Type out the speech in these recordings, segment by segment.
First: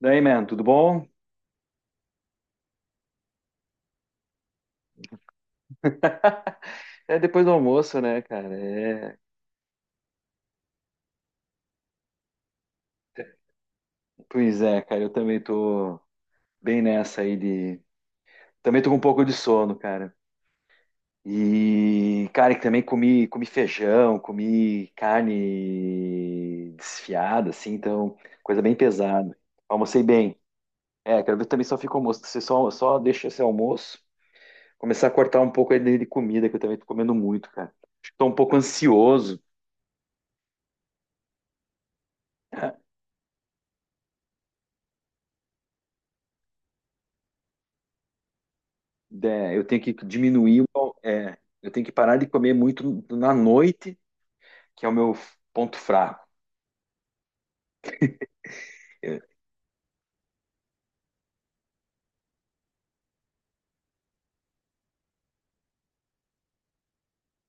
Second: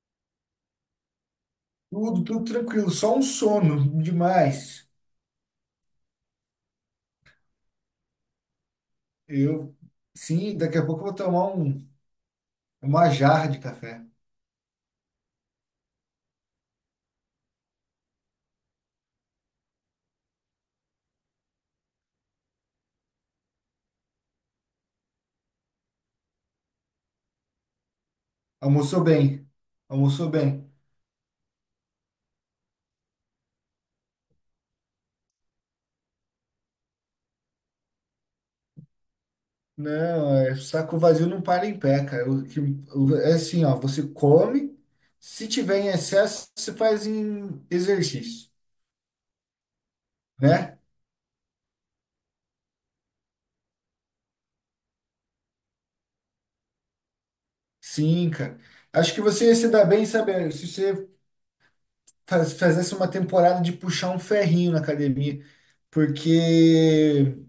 Daí, man, tudo bom? Tudo, tudo tranquilo, só um sono demais. É depois do almoço, né, cara? Eu, sim, daqui a pouco eu vou tomar uma jarra de café. Pois é, cara, eu também tô bem nessa aí de. Também tô com um pouco de sono, cara. E, cara, que também comi feijão, comi carne desfiada, assim, então, coisa bem Almoçou pesada. bem, Almocei almoçou bem. bem. É, quero ver também só fica o almoço. Você só deixa esse almoço, começar a cortar um pouco aí de comida, que eu também tô comendo muito, cara. Acho que tô um pouco ansioso. Não, é, saco vazio não para em pé, cara. É assim, ó, você come, se tiver em excesso, você faz em exercício, É, eu tenho que né? Eu tenho que parar de comer muito na noite, que é o meu ponto fraco. Sim, cara. Acho que Eu- você ia se dar bem, sabe, se você fizesse uma temporada de puxar um ferrinho na academia, porque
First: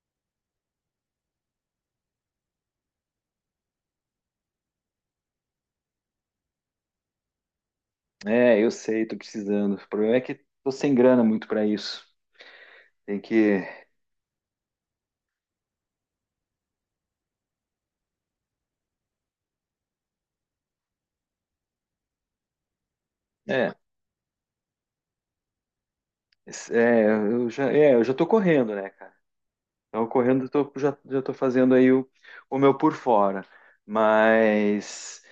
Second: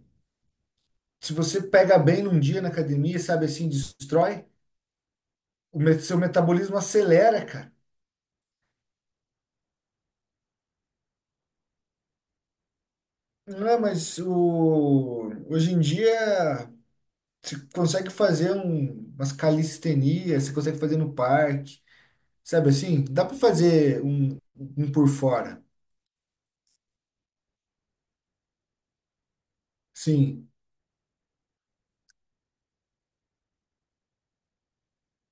se você pega bem num dia na academia, sabe assim, destrói, seu metabolismo acelera, cara. É, eu sei, tô precisando. O problema é que tô sem grana muito para isso. Tem que, Não é, mas hoje em dia você consegue fazer umas calistenias, você consegue fazer no parque, sabe assim? Dá para é, fazer um por fora. es- é, eu já tô correndo, né, cara? Então, correndo, eu Sim, já tô fazendo aí o meu por fora. Mas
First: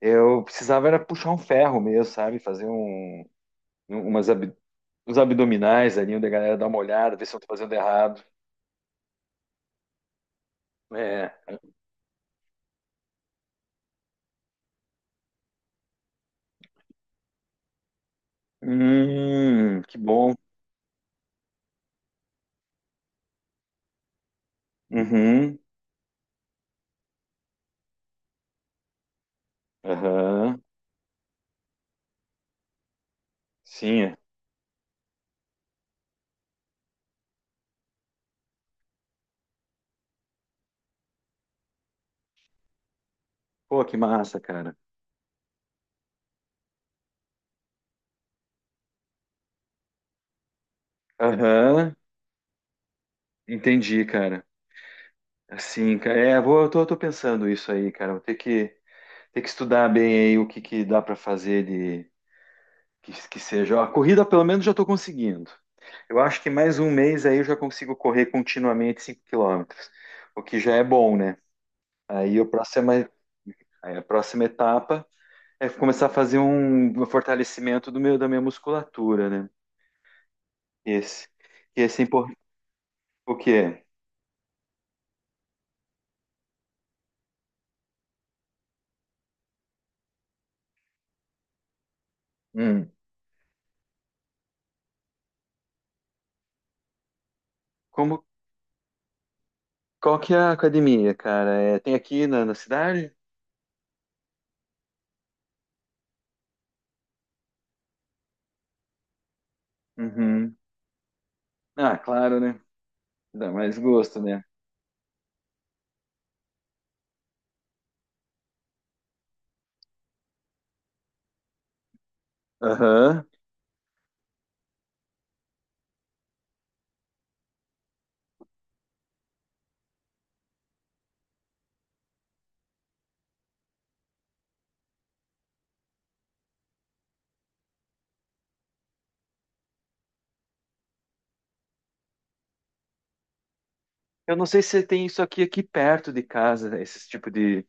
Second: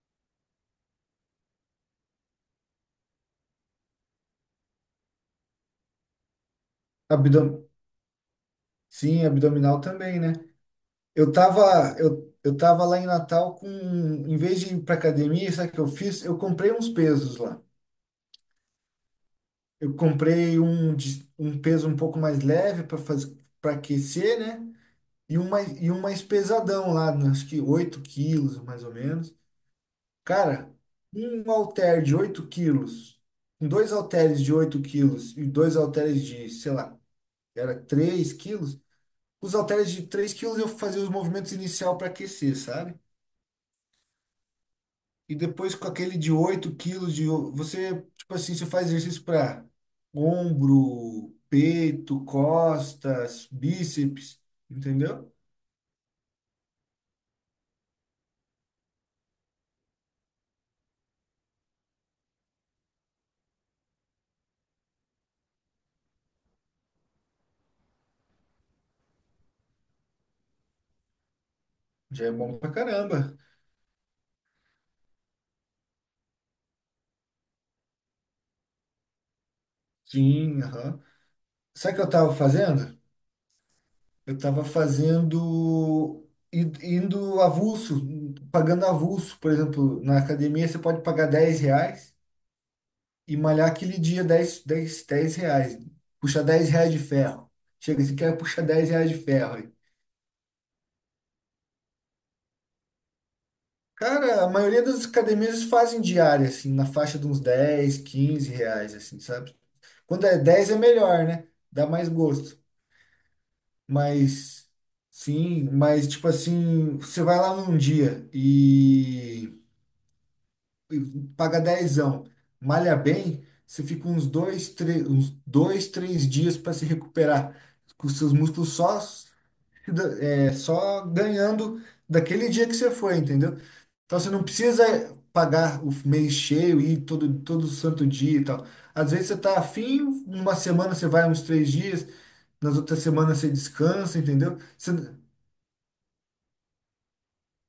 eu precisava era puxar um ferro mesmo, sabe? Fazer um- umas, ab- uns abdominais ali, onde a galera dá uma olhada, ver se eu tô abdom, fazendo errado. sim, abdominal também, né? É. Eu tava lá em Natal com, em vez de ir pra academia, sabe o que eu fiz? Eu comprei uns pesos lá. Eu que bom. comprei um peso um pouco mais leve para fazer para aquecer, né? E um Uhum, mais, e um mais pesadão lá, né? Acho que 8 kg, mais ou menos. aham, Cara, um halter de 8 kg, com dois sim. É. halteres de 8 kg e dois halteres de, sei lá, era 3 kg. Os halteres de 3 kg eu fazia os movimentos inicial para aquecer, sabe? Pô, que massa, cara. E depois com aquele de 8 kg você, tipo assim, você faz exercício para ombro, Aham, peito, costas, entendi, bíceps, cara. entendeu? Assim, cara, eu tô, tô pensando isso aí, cara. Vou ter ter que estudar bem aí o que que dá pra fazer que seja. Ó, a corrida, pelo menos, já tô conseguindo. Eu acho que mais um mês aí eu já consigo correr continuamente 5 km, o que já é bom, né? Já é Aí a bom pra próxima, caramba. aí a próxima etapa é começar a fazer um fortalecimento do da minha musculatura, né? Sim, aham. Esse. E Sabe o esse que é eu tava importante. fazendo? O quê? Eu tava fazendo, indo avulso, pagando avulso. Por exemplo, na academia você pode pagar R$ 10 Hum. e malhar aquele dia dez reais. Puxar R$ 10 de ferro. Chega, você Como, quer puxar R$ 10 de ferro. qual que é a academia, cara? É, tem aqui na cidade? Cara, a maioria das academias fazem diária, assim, na faixa de uns dez, 15 reais, assim, sabe? Quando é Uhum. 10 é melhor, né? Dá Ah, mais claro, né? gosto. Dá mais gosto, né? Mas, sim, mas, tipo assim, você vai lá num dia e paga dezão, malha Aham. bem, você fica uns dois, três dias para se recuperar, com os seus músculos só, se da- é, só ganhando daquele dia que você foi, entendeu? Então você não precisa pagar o mês cheio e ir todo santo dia e tal. Às vezes você tá afim, uma semana você vai uns 3 dias, nas outras semanas você descansa, Eu não entendeu? sei se Você- tem isso aqui perto de casa, esse tipo de.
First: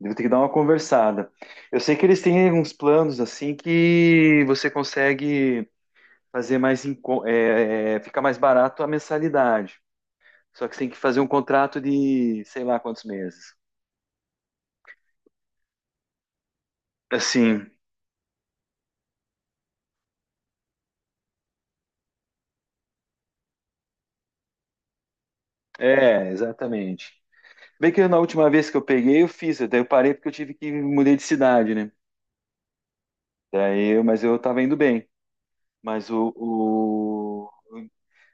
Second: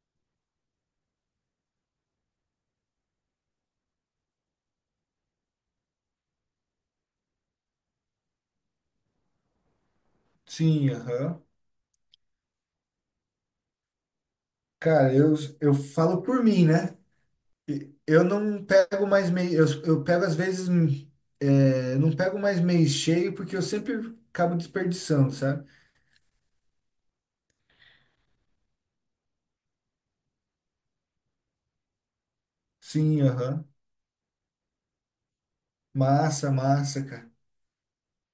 Vou ter que dar uma conversada. Eu sei que eles têm uns planos assim que você consegue fazer mais, enco- é, é, é, fica mais barato a mensalidade. Só que você tem Sim, que fazer um aham. contrato de sei lá quantos meses. Cara, eu falo por mim, né? Assim, Eu não pego mais mês, eu pego às vezes, não pego mais mês cheio porque eu sempre acabo desperdiçando, sabe? é, exatamente. Bem que eu, na última vez que eu peguei, eu fiz, daí eu parei porque eu tive que mudei de cidade, né? Sim, aham. Mas eu tava indo bem. Mas Massa, massa, cara.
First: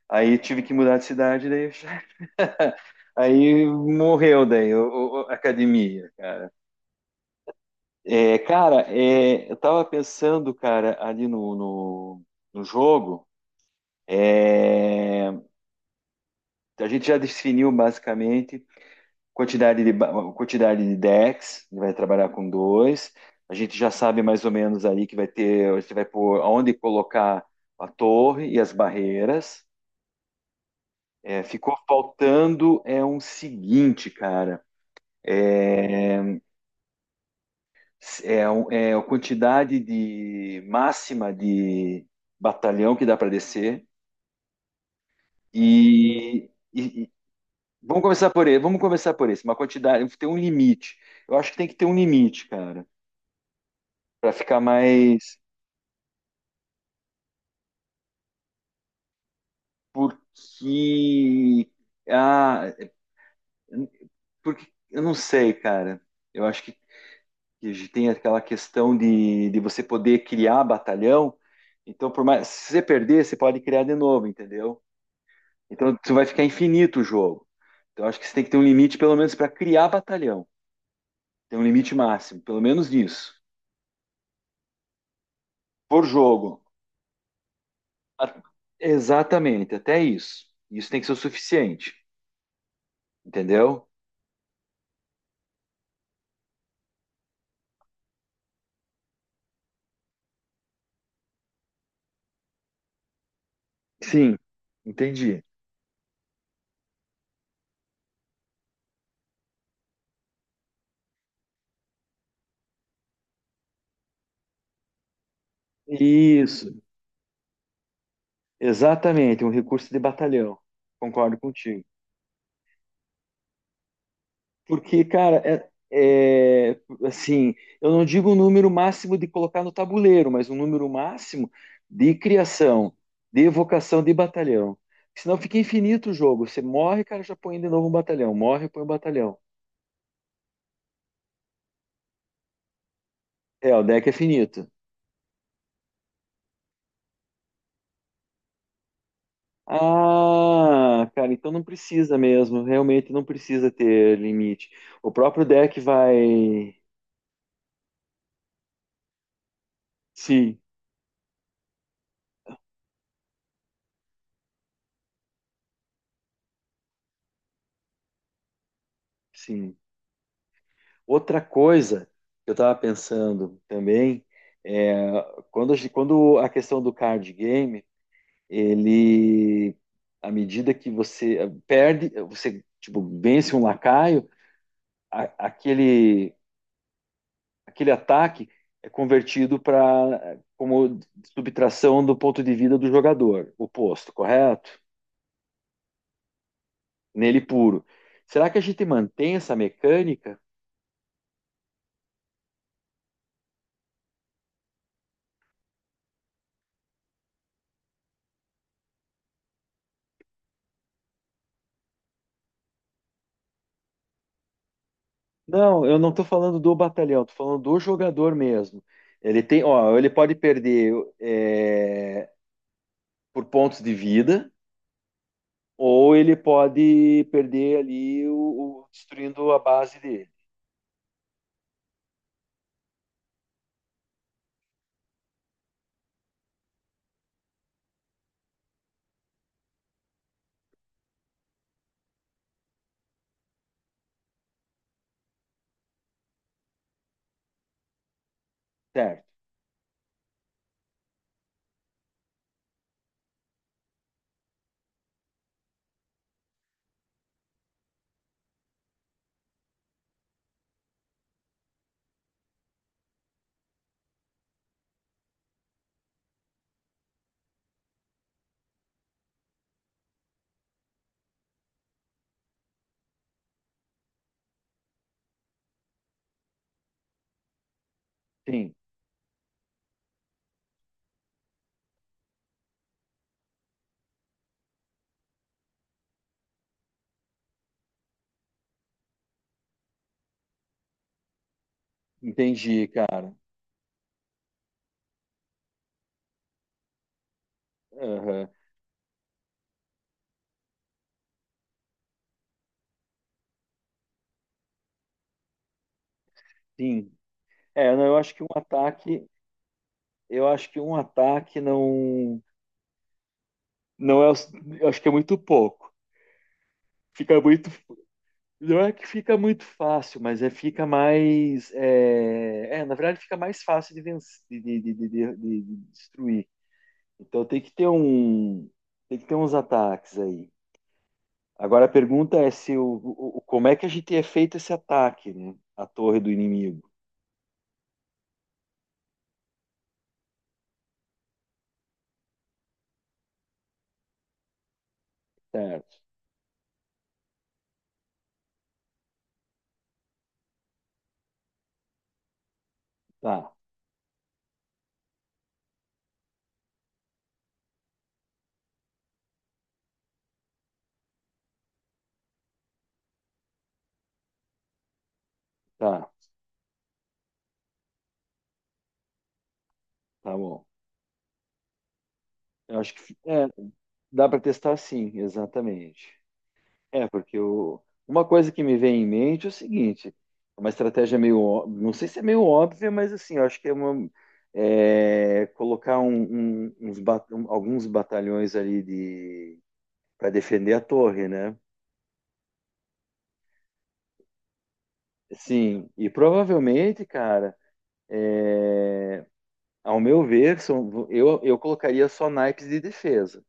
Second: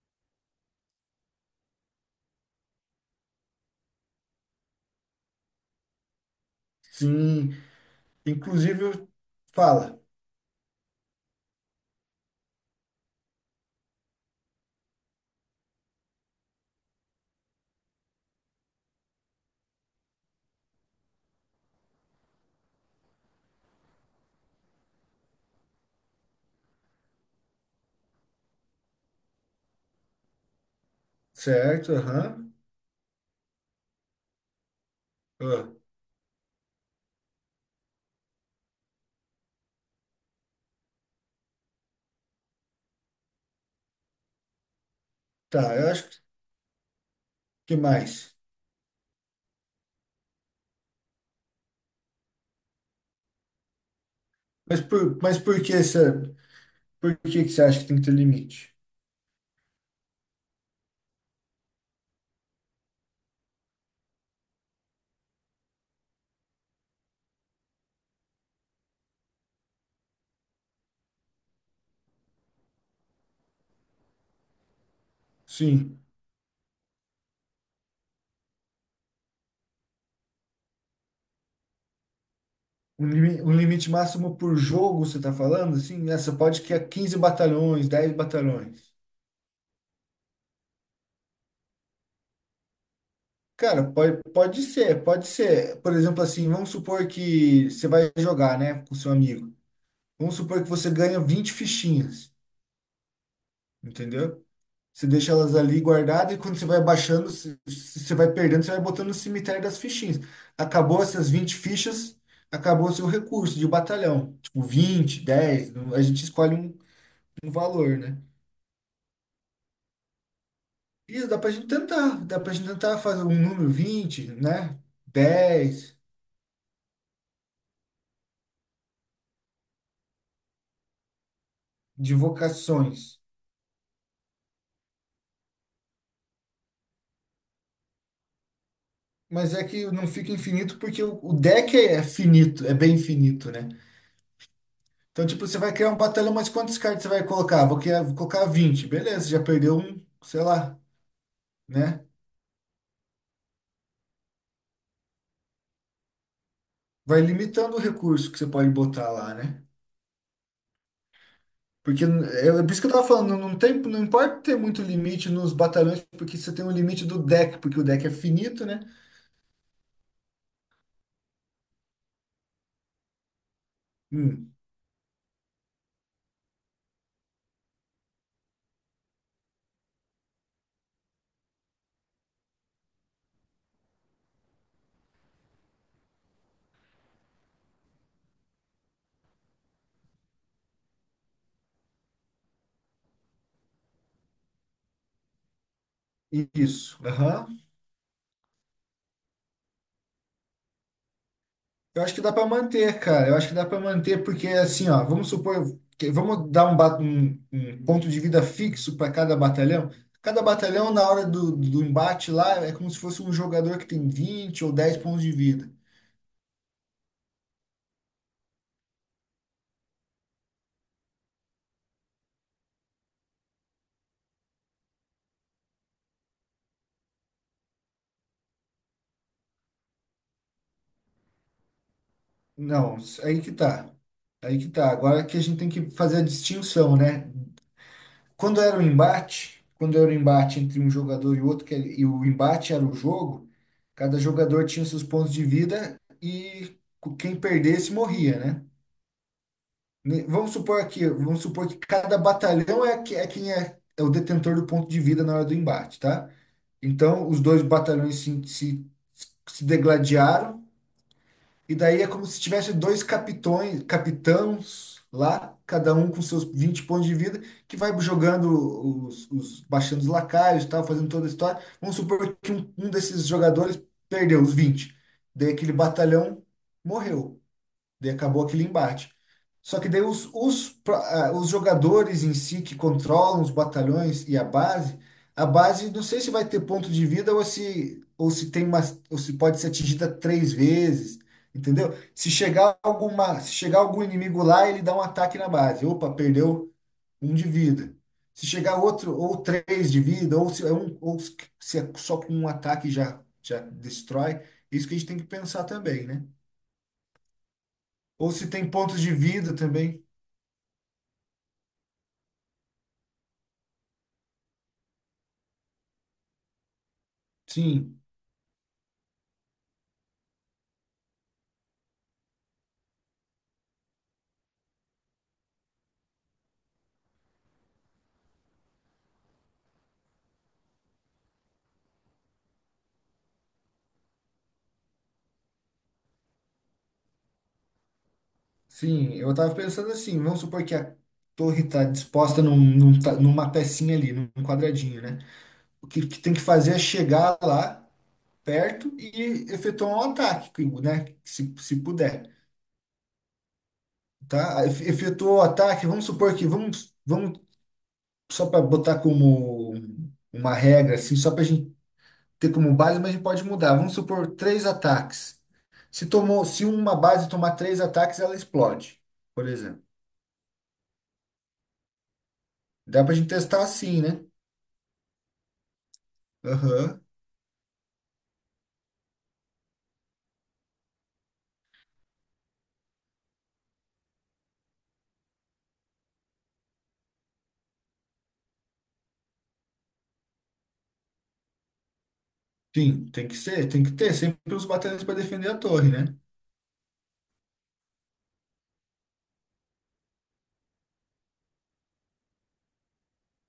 aí tive que mudar de cidade, daí aí morreu daí a academia, cara. Sim. É, cara, Inclusive, eu- é, eu tava fala. pensando, cara, ali no jogo, é, a gente já definiu basicamente Quantidade de, ba- quantidade de decks, ele vai trabalhar com dois. A gente já sabe mais ou menos aí que vai ter, você vai pôr aonde colocar a torre e as barreiras. É, ficou Certo, aham. faltando é um seguinte, cara. Ah, É, é a quantidade de máxima de batalhão que dá para descer. tá, eu acho que. E, e- e- Que vamos começar mais. por esse. Vamos começar por esse. Uma quantidade, tem um limite. Eu acho que tem que ter um limite, cara, para ficar Mas por, mas mais. por que essa, por que que você acha que tem que ter limite? Porque. Ah, porque eu não sei, cara. Eu acho que a gente tem aquela questão de você poder criar batalhão. Então, por mais, se você perder, você pode criar de novo, entendeu? Então, Sim, você vai ficar infinito o jogo. Então, eu acho que você tem que ter um limite, pelo menos, para criar batalhão. Tem um limite máximo, pelo menos um, nisso. limi- um limite máximo por jogo, você tá falando? Por Assim, essa jogo. pode que é 15 batalhões, 10 A- batalhões. Exatamente, até isso. Isso tem que ser o suficiente, entendeu? Cara, pode ser, pode ser. Por exemplo, assim, vamos supor que você vai jogar, né, com seu amigo. Vamos supor que você ganha 20 fichinhas. Sim, Entendeu? Você deixa entendi. elas ali guardadas e quando você vai baixando, se você vai perdendo, você vai botando no cemitério das fichinhas. Acabou essas 20 fichas, acabou o seu recurso de batalhão. Tipo, 20, 10. Não- a gente escolhe Isso, um, um valor, né? exatamente, um recurso de batalhão. Isso, Concordo dá pra gente contigo. tentar, dá pra gente tentar fazer um número 20, né? Porque, cara, é, 10 é, assim, eu não digo o número máximo de colocar no tabuleiro, mas um número máximo de de criação, vocações. de evocação de batalhão. Senão fica infinito o jogo. Você morre, cara, já põe de novo um batalhão. Morre, põe um batalhão. Mas é que não fica infinito porque o deck é finito, é bem finito, né? É, o deck é finito. Então, tipo, você vai criar um batalhão, mas quantos cards você vai colocar? Vou criar, vou colocar 20, beleza, já perdeu um, sei lá, Ah, cara, então não né? precisa mesmo. Realmente não precisa ter limite. O próprio deck vai. Vai limitando o recurso que você pode botar lá, né? Sim, Porque é, é por isso que eu tava falando, não tem, não importa ter muito limite nos batalhões, porque você tem um limite do deck, porque o deck é finito, né? sim. Outra coisa que eu estava pensando também Hum, é quando a questão do card game, ele, à medida que você perde, você tipo, vence um lacaio, a- aquele, aquele ataque é convertido para como subtração do ponto de vida do jogador, oposto, correto? isso. Nele Aham, puro. Será que a gente mantém essa mecânica? eu acho que dá para manter, cara. Eu acho que dá para manter, porque assim, ó, vamos supor, que- vamos dar um, ba- um- um ponto de vida fixo para cada batalhão. Cada batalhão, na hora do embate lá, é como se fosse um jogador que tem 20 ou 10 pontos de vida. Não, eu não estou falando do batalhão, estou falando do jogador mesmo. Ele tem, ó, ele pode perder é, por pontos de vida, ou ele pode perder ali destruindo a base dele. Não, aí que tá. Aí que tá. Agora que a gente tem que fazer a distinção, né? Quando era o embate, quando era o embate entre um jogador e outro, que, ele- e o embate era o jogo, cada jogador tinha seus pontos de vida e quem perdesse morria, né? Certo, Ne- vamos supor aqui, vamos supor que cada batalhão é, que- é quem é, é o detentor do ponto de vida na hora do embate, tá? Então, os dois batalhões se degladiaram, e daí é como se tivesse dois capitões, capitãos lá, cada um com seus 20 pontos de vida, que vai jogando os, baixando os lacaios, tal, fazendo toda a história. Vamos supor que um desses jogadores perdeu os 20, daí aquele batalhão morreu. Daí acabou aquele sim, embate. Só que daí os jogadores em si que controlam os batalhões e a base não sei se vai ter ponto de vida ou se tem uma, ou se pode ser atingida 3 vezes, entendeu? Se chegar entendi, cara. alguma, se chegar algum inimigo lá, ele dá um ataque na base. Opa, perdeu um de vida. Se Aham, chegar outro, ou três de vida, ou se é um, ou se é só com um ataque já, já destrói, é isso que a gente tem que pensar também, né? sim. É, não, eu Ou acho que um se tem pontos de vida também. eu acho que um ataque não, não é, o- eu acho que é muito pouco. Fica muito. Sim, Não é que fica muito fácil, mas é fica mais. Na verdade, fica mais fácil de, vencer, de destruir. Então tem que ter tem que ter uns ataques aí. Agora a pergunta é se como é que a gente é feito esse ataque, né? A torre do inimigo. sim. Eu tava pensando assim, vamos supor que a torre tá disposta numa pecinha ali, num quadradinho, né? O Certo. que, que tem que fazer é chegar lá perto e efetuar um ataque, né? Se puder, Tá, tá? Efetuou o ataque, vamos supor que vamos só para botar como uma regra, assim, só para ter como base, mas a gente pode mudar. Vamos supor 3 ataques. Se tá, tomou, se uma base tomar 3 ataques, ela explode, por exemplo. tá bom. Eu acho que Dá pra gente testar assim, né? dá para testar sim, exatamente. Aham. É, uma coisa que me vem em mente é o seguinte, é uma estratégia não sei se é meio óbvia, mas assim, eu acho que é colocar alguns batalhões ali de para defender a torre, né? Sim, tem que ser, tem que ter sempre os batalhões para defender a Sim, torre, e né? provavelmente, cara, é, ao meu ver, eu colocaria só naipes de defesa.